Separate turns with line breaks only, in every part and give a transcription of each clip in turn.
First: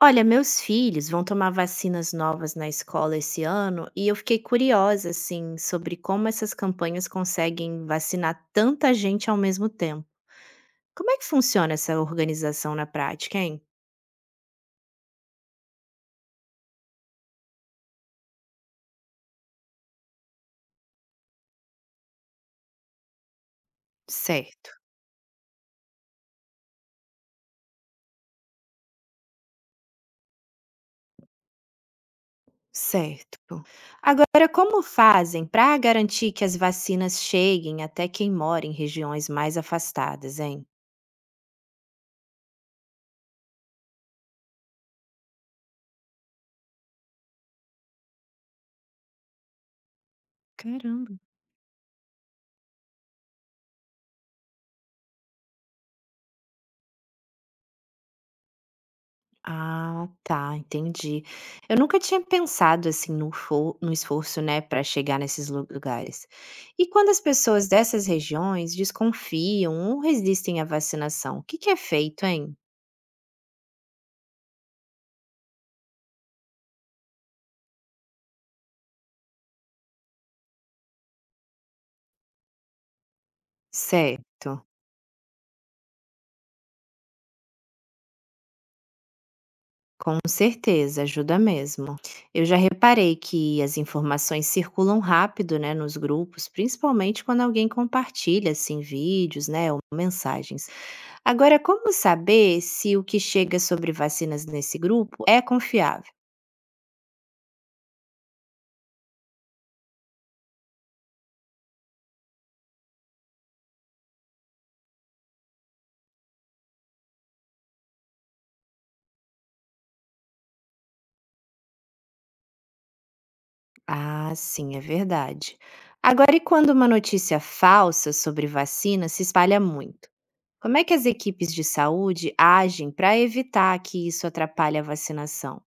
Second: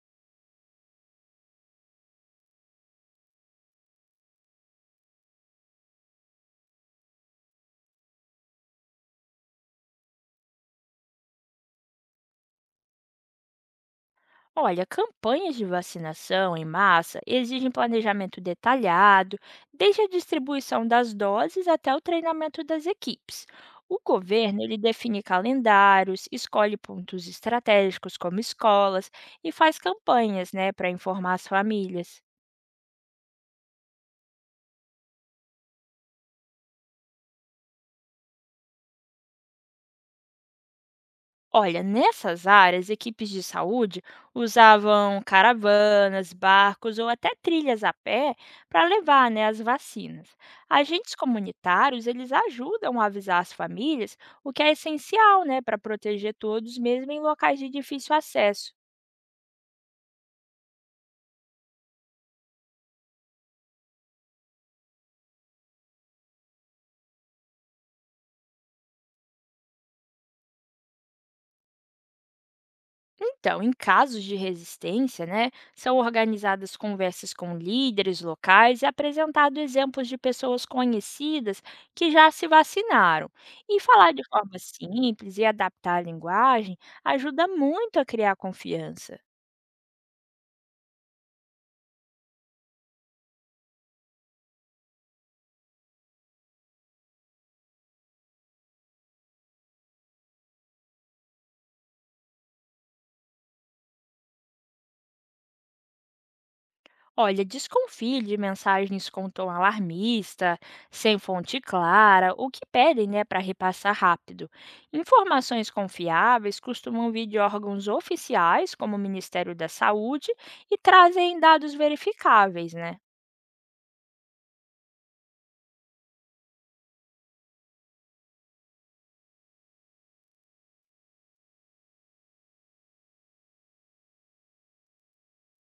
Olha, meus filhos vão tomar vacinas novas na escola esse ano e eu fiquei curiosa, assim, sobre como essas campanhas conseguem vacinar tanta gente ao mesmo tempo. Como é que funciona essa organização na prática, hein?
Olha, campanhas de vacinação em massa exigem planejamento detalhado, desde a distribuição das doses até o treinamento das equipes. O governo
Certo,
ele define calendários, escolhe pontos estratégicos como escolas e faz campanhas, né, para informar as famílias.
certo. Agora, como fazem para garantir que as vacinas cheguem até quem mora em regiões mais afastadas, hein?
Olha, nessas áreas, equipes de saúde usavam caravanas, barcos ou até trilhas a pé para levar, né, as vacinas. Agentes
Caramba.
comunitários eles ajudam a avisar as famílias, o que é essencial, né, para proteger todos, mesmo em locais de difícil acesso.
Ah, tá, entendi. Eu nunca tinha pensado assim no, no esforço, né, para chegar nesses lugares. E quando as pessoas dessas regiões desconfiam ou resistem à vacinação, o que que é feito, hein?
Então, em casos de resistência, né, são organizadas conversas com líderes locais e apresentado exemplos de pessoas conhecidas que já se vacinaram. E falar de
Certo,
forma simples e adaptar a linguagem ajuda muito a criar confiança.
com certeza, ajuda mesmo. Eu já reparei que as informações circulam rápido, né, nos grupos, principalmente quando alguém compartilha assim vídeos, né, ou mensagens. Agora, como saber se o que chega sobre vacinas nesse grupo é confiável?
Olha, desconfie de mensagens com tom alarmista, sem fonte clara, o que pedem, né, para repassar rápido. Informações confiáveis costumam vir de órgãos oficiais, como o Ministério da Saúde, e trazem dados verificáveis, né?
Ah, sim, é verdade. Agora, e quando uma notícia falsa sobre vacina se espalha muito? Como é que as equipes de saúde agem para evitar que isso atrapalhe a vacinação?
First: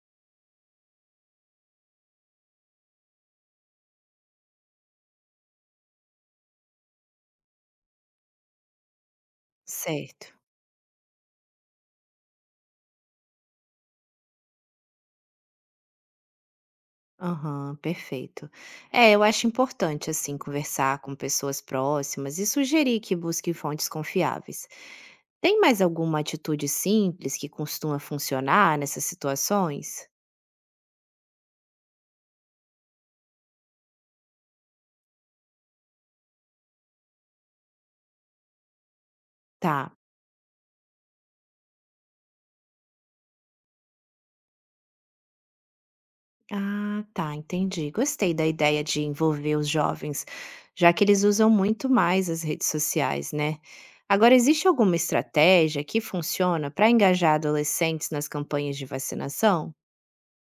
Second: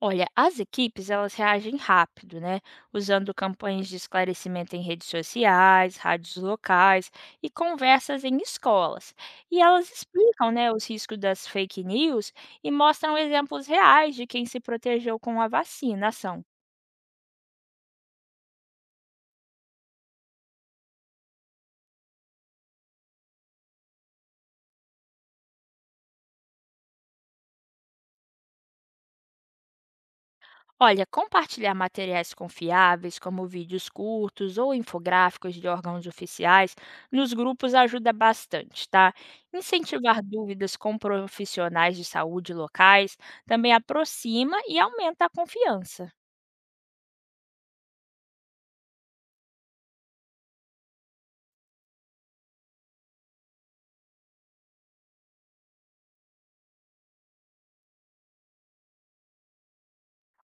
Olha, as equipes elas reagem rápido, né? Usando campanhas de esclarecimento em redes sociais, rádios locais e conversas em escolas. E elas
Certo.
explicam, né, os riscos das fake news e mostram exemplos reais de quem se protegeu com a vacinação.
Aham, perfeito. É, eu acho importante, assim, conversar com pessoas próximas e sugerir que busquem fontes confiáveis. Tem mais alguma atitude simples que costuma funcionar nessas situações?
Olha, compartilhar materiais confiáveis, como vídeos curtos ou infográficos de órgãos oficiais, nos grupos ajuda bastante, tá?
Tá.
Incentivar dúvidas com profissionais de saúde locais também aproxima e aumenta a confiança.
Ah, tá, entendi. Gostei da ideia de envolver os jovens, já que eles usam muito mais as redes sociais, né? Agora, existe alguma estratégia que funciona para engajar adolescentes nas campanhas de vacinação?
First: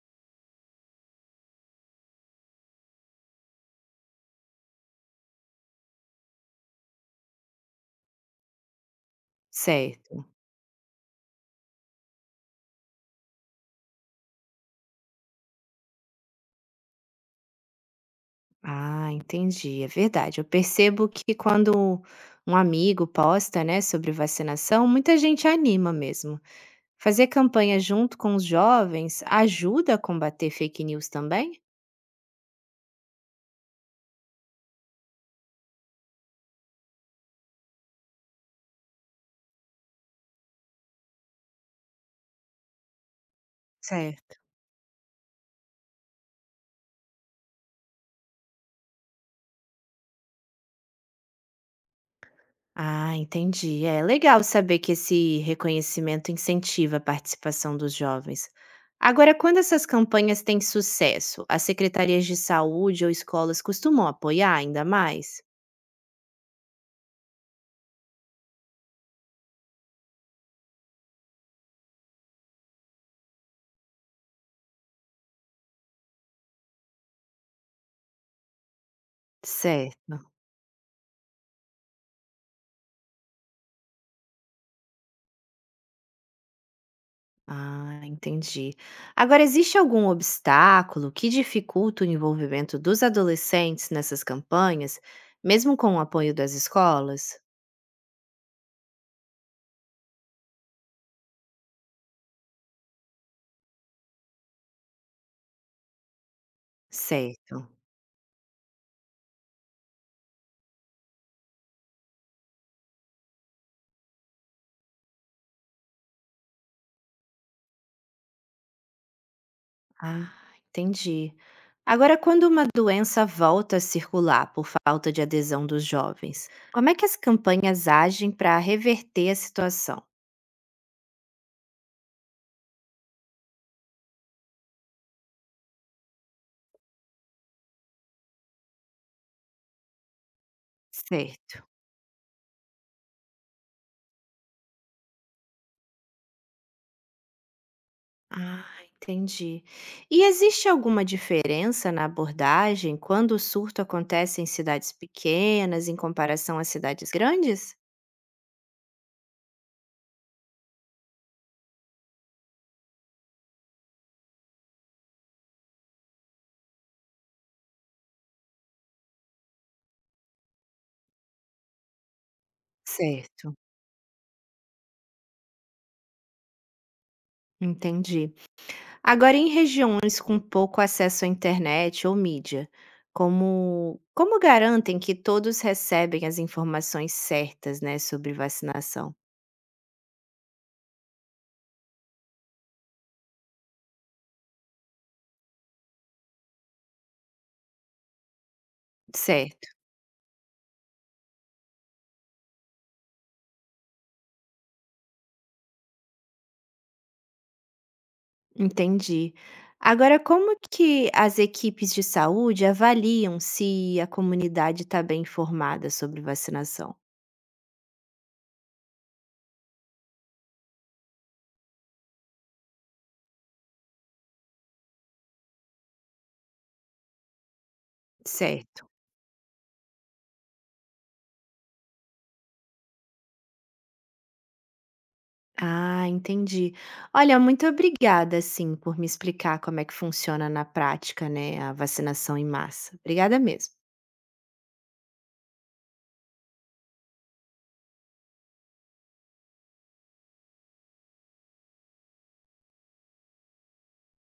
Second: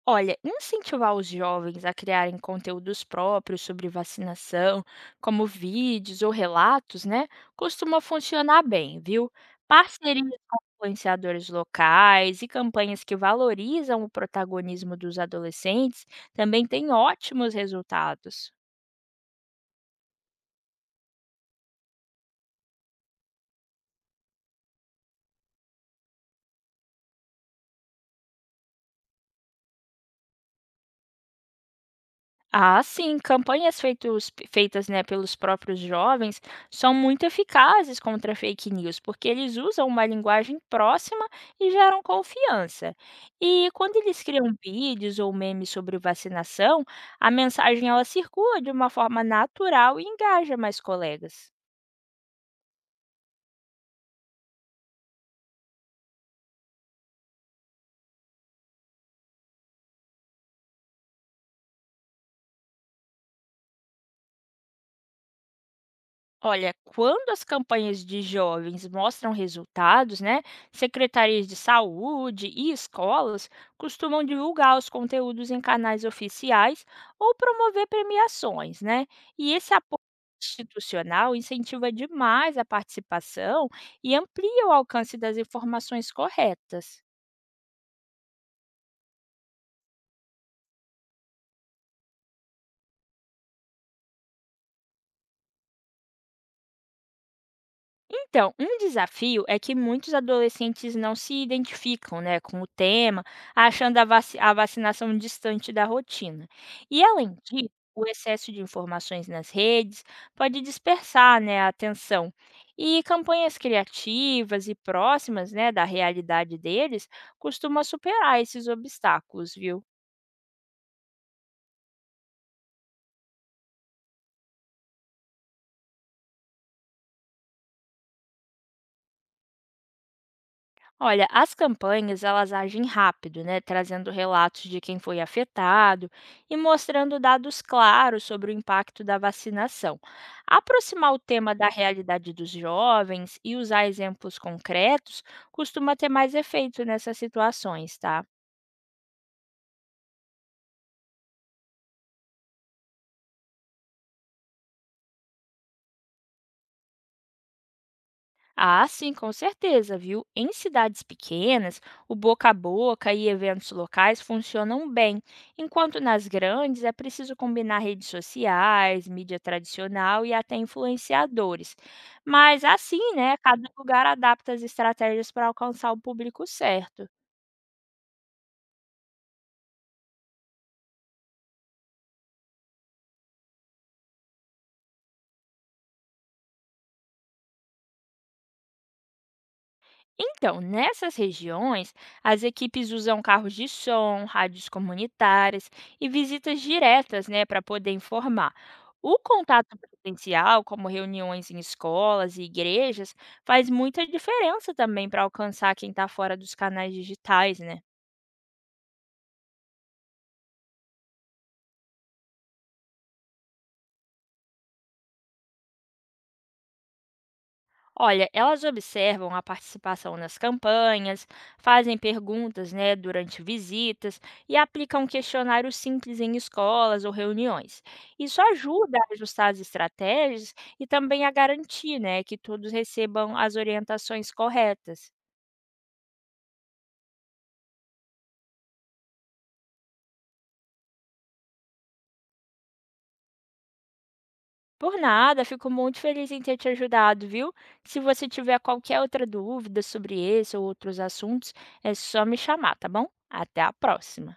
Olha, incentivar os jovens a criarem conteúdos próprios sobre vacinação, como vídeos ou relatos, né, costuma funcionar bem, viu?
Certo.
Parcerias com influenciadores locais e campanhas que valorizam o protagonismo dos adolescentes também têm ótimos resultados.
Ah, entendi. É verdade. Eu percebo que quando um amigo posta, né, sobre vacinação, muita gente anima mesmo. Fazer campanha junto com os jovens ajuda a combater fake news também?
Ah, sim, campanhas feitas, né, pelos próprios jovens são muito eficazes contra fake news, porque eles usam uma linguagem próxima e geram confiança. E quando eles
Certo.
criam vídeos ou memes sobre vacinação, a mensagem ela circula de uma forma natural e engaja mais colegas.
Ah, entendi. É legal saber que esse reconhecimento incentiva a participação dos jovens. Agora, quando essas campanhas têm sucesso, as secretarias de saúde ou escolas costumam apoiar ainda mais?
Olha, quando as campanhas de jovens mostram resultados, né, secretarias de saúde e escolas costumam divulgar os conteúdos em canais oficiais ou promover premiações, né? E esse apoio
Certo.
institucional incentiva demais a participação e amplia o alcance das informações corretas.
Ah, entendi. Agora, existe algum obstáculo que dificulta o envolvimento dos adolescentes nessas campanhas, mesmo com o apoio das escolas?
Então, um desafio é que muitos adolescentes não se identificam, né, com o tema, achando a vacinação distante da rotina. E, além disso,
Certo.
o excesso de informações nas redes pode dispersar, né, a atenção. E campanhas criativas e próximas, né, da realidade deles costumam superar esses obstáculos, viu?
Ah, entendi. Agora, quando uma doença volta a circular por falta de adesão dos jovens, como é que as campanhas agem para reverter a situação?
Olha, as campanhas elas agem rápido, né, trazendo relatos de quem foi afetado e mostrando dados claros sobre o impacto da vacinação. Aproximar o tema da
Certo.
realidade dos jovens e usar exemplos concretos costuma ter mais efeito nessas situações, tá?
Ah, entendi. E existe alguma diferença na abordagem quando o surto acontece em cidades pequenas em comparação às cidades grandes?
Ah, sim, com certeza, viu? Em cidades pequenas, o boca a boca e eventos locais funcionam bem, enquanto nas grandes é preciso combinar redes sociais, mídia tradicional e até influenciadores. Mas assim, né,
Certo.
cada lugar adapta as estratégias para alcançar o público certo.
Entendi. Agora, em regiões com pouco acesso à internet ou mídia, como garantem que todos recebem as informações certas, né, sobre vacinação?
Então, nessas regiões, as equipes usam carros de som, rádios comunitárias e visitas diretas, né, para poder informar. O
Certo,
contato presencial, como reuniões em escolas e igrejas, faz muita diferença também para alcançar quem está fora dos canais digitais, né?
entendi. Agora, como que as equipes de saúde avaliam se a comunidade está bem informada sobre vacinação?
Olha, elas observam a participação nas campanhas, fazem perguntas, né, durante visitas e aplicam questionários simples em escolas ou reuniões. Isso
Certo.
ajuda a ajustar as estratégias e também a garantir, né, que todos recebam as orientações corretas.
Ah, entendi. Olha, muito obrigada, sim, por me explicar como é que funciona na prática, né, a vacinação em massa. Obrigada mesmo.
Por nada, fico muito feliz em ter te ajudado, viu? Se você tiver qualquer outra dúvida sobre esse ou outros assuntos, é só me chamar, tá bom? Até a próxima!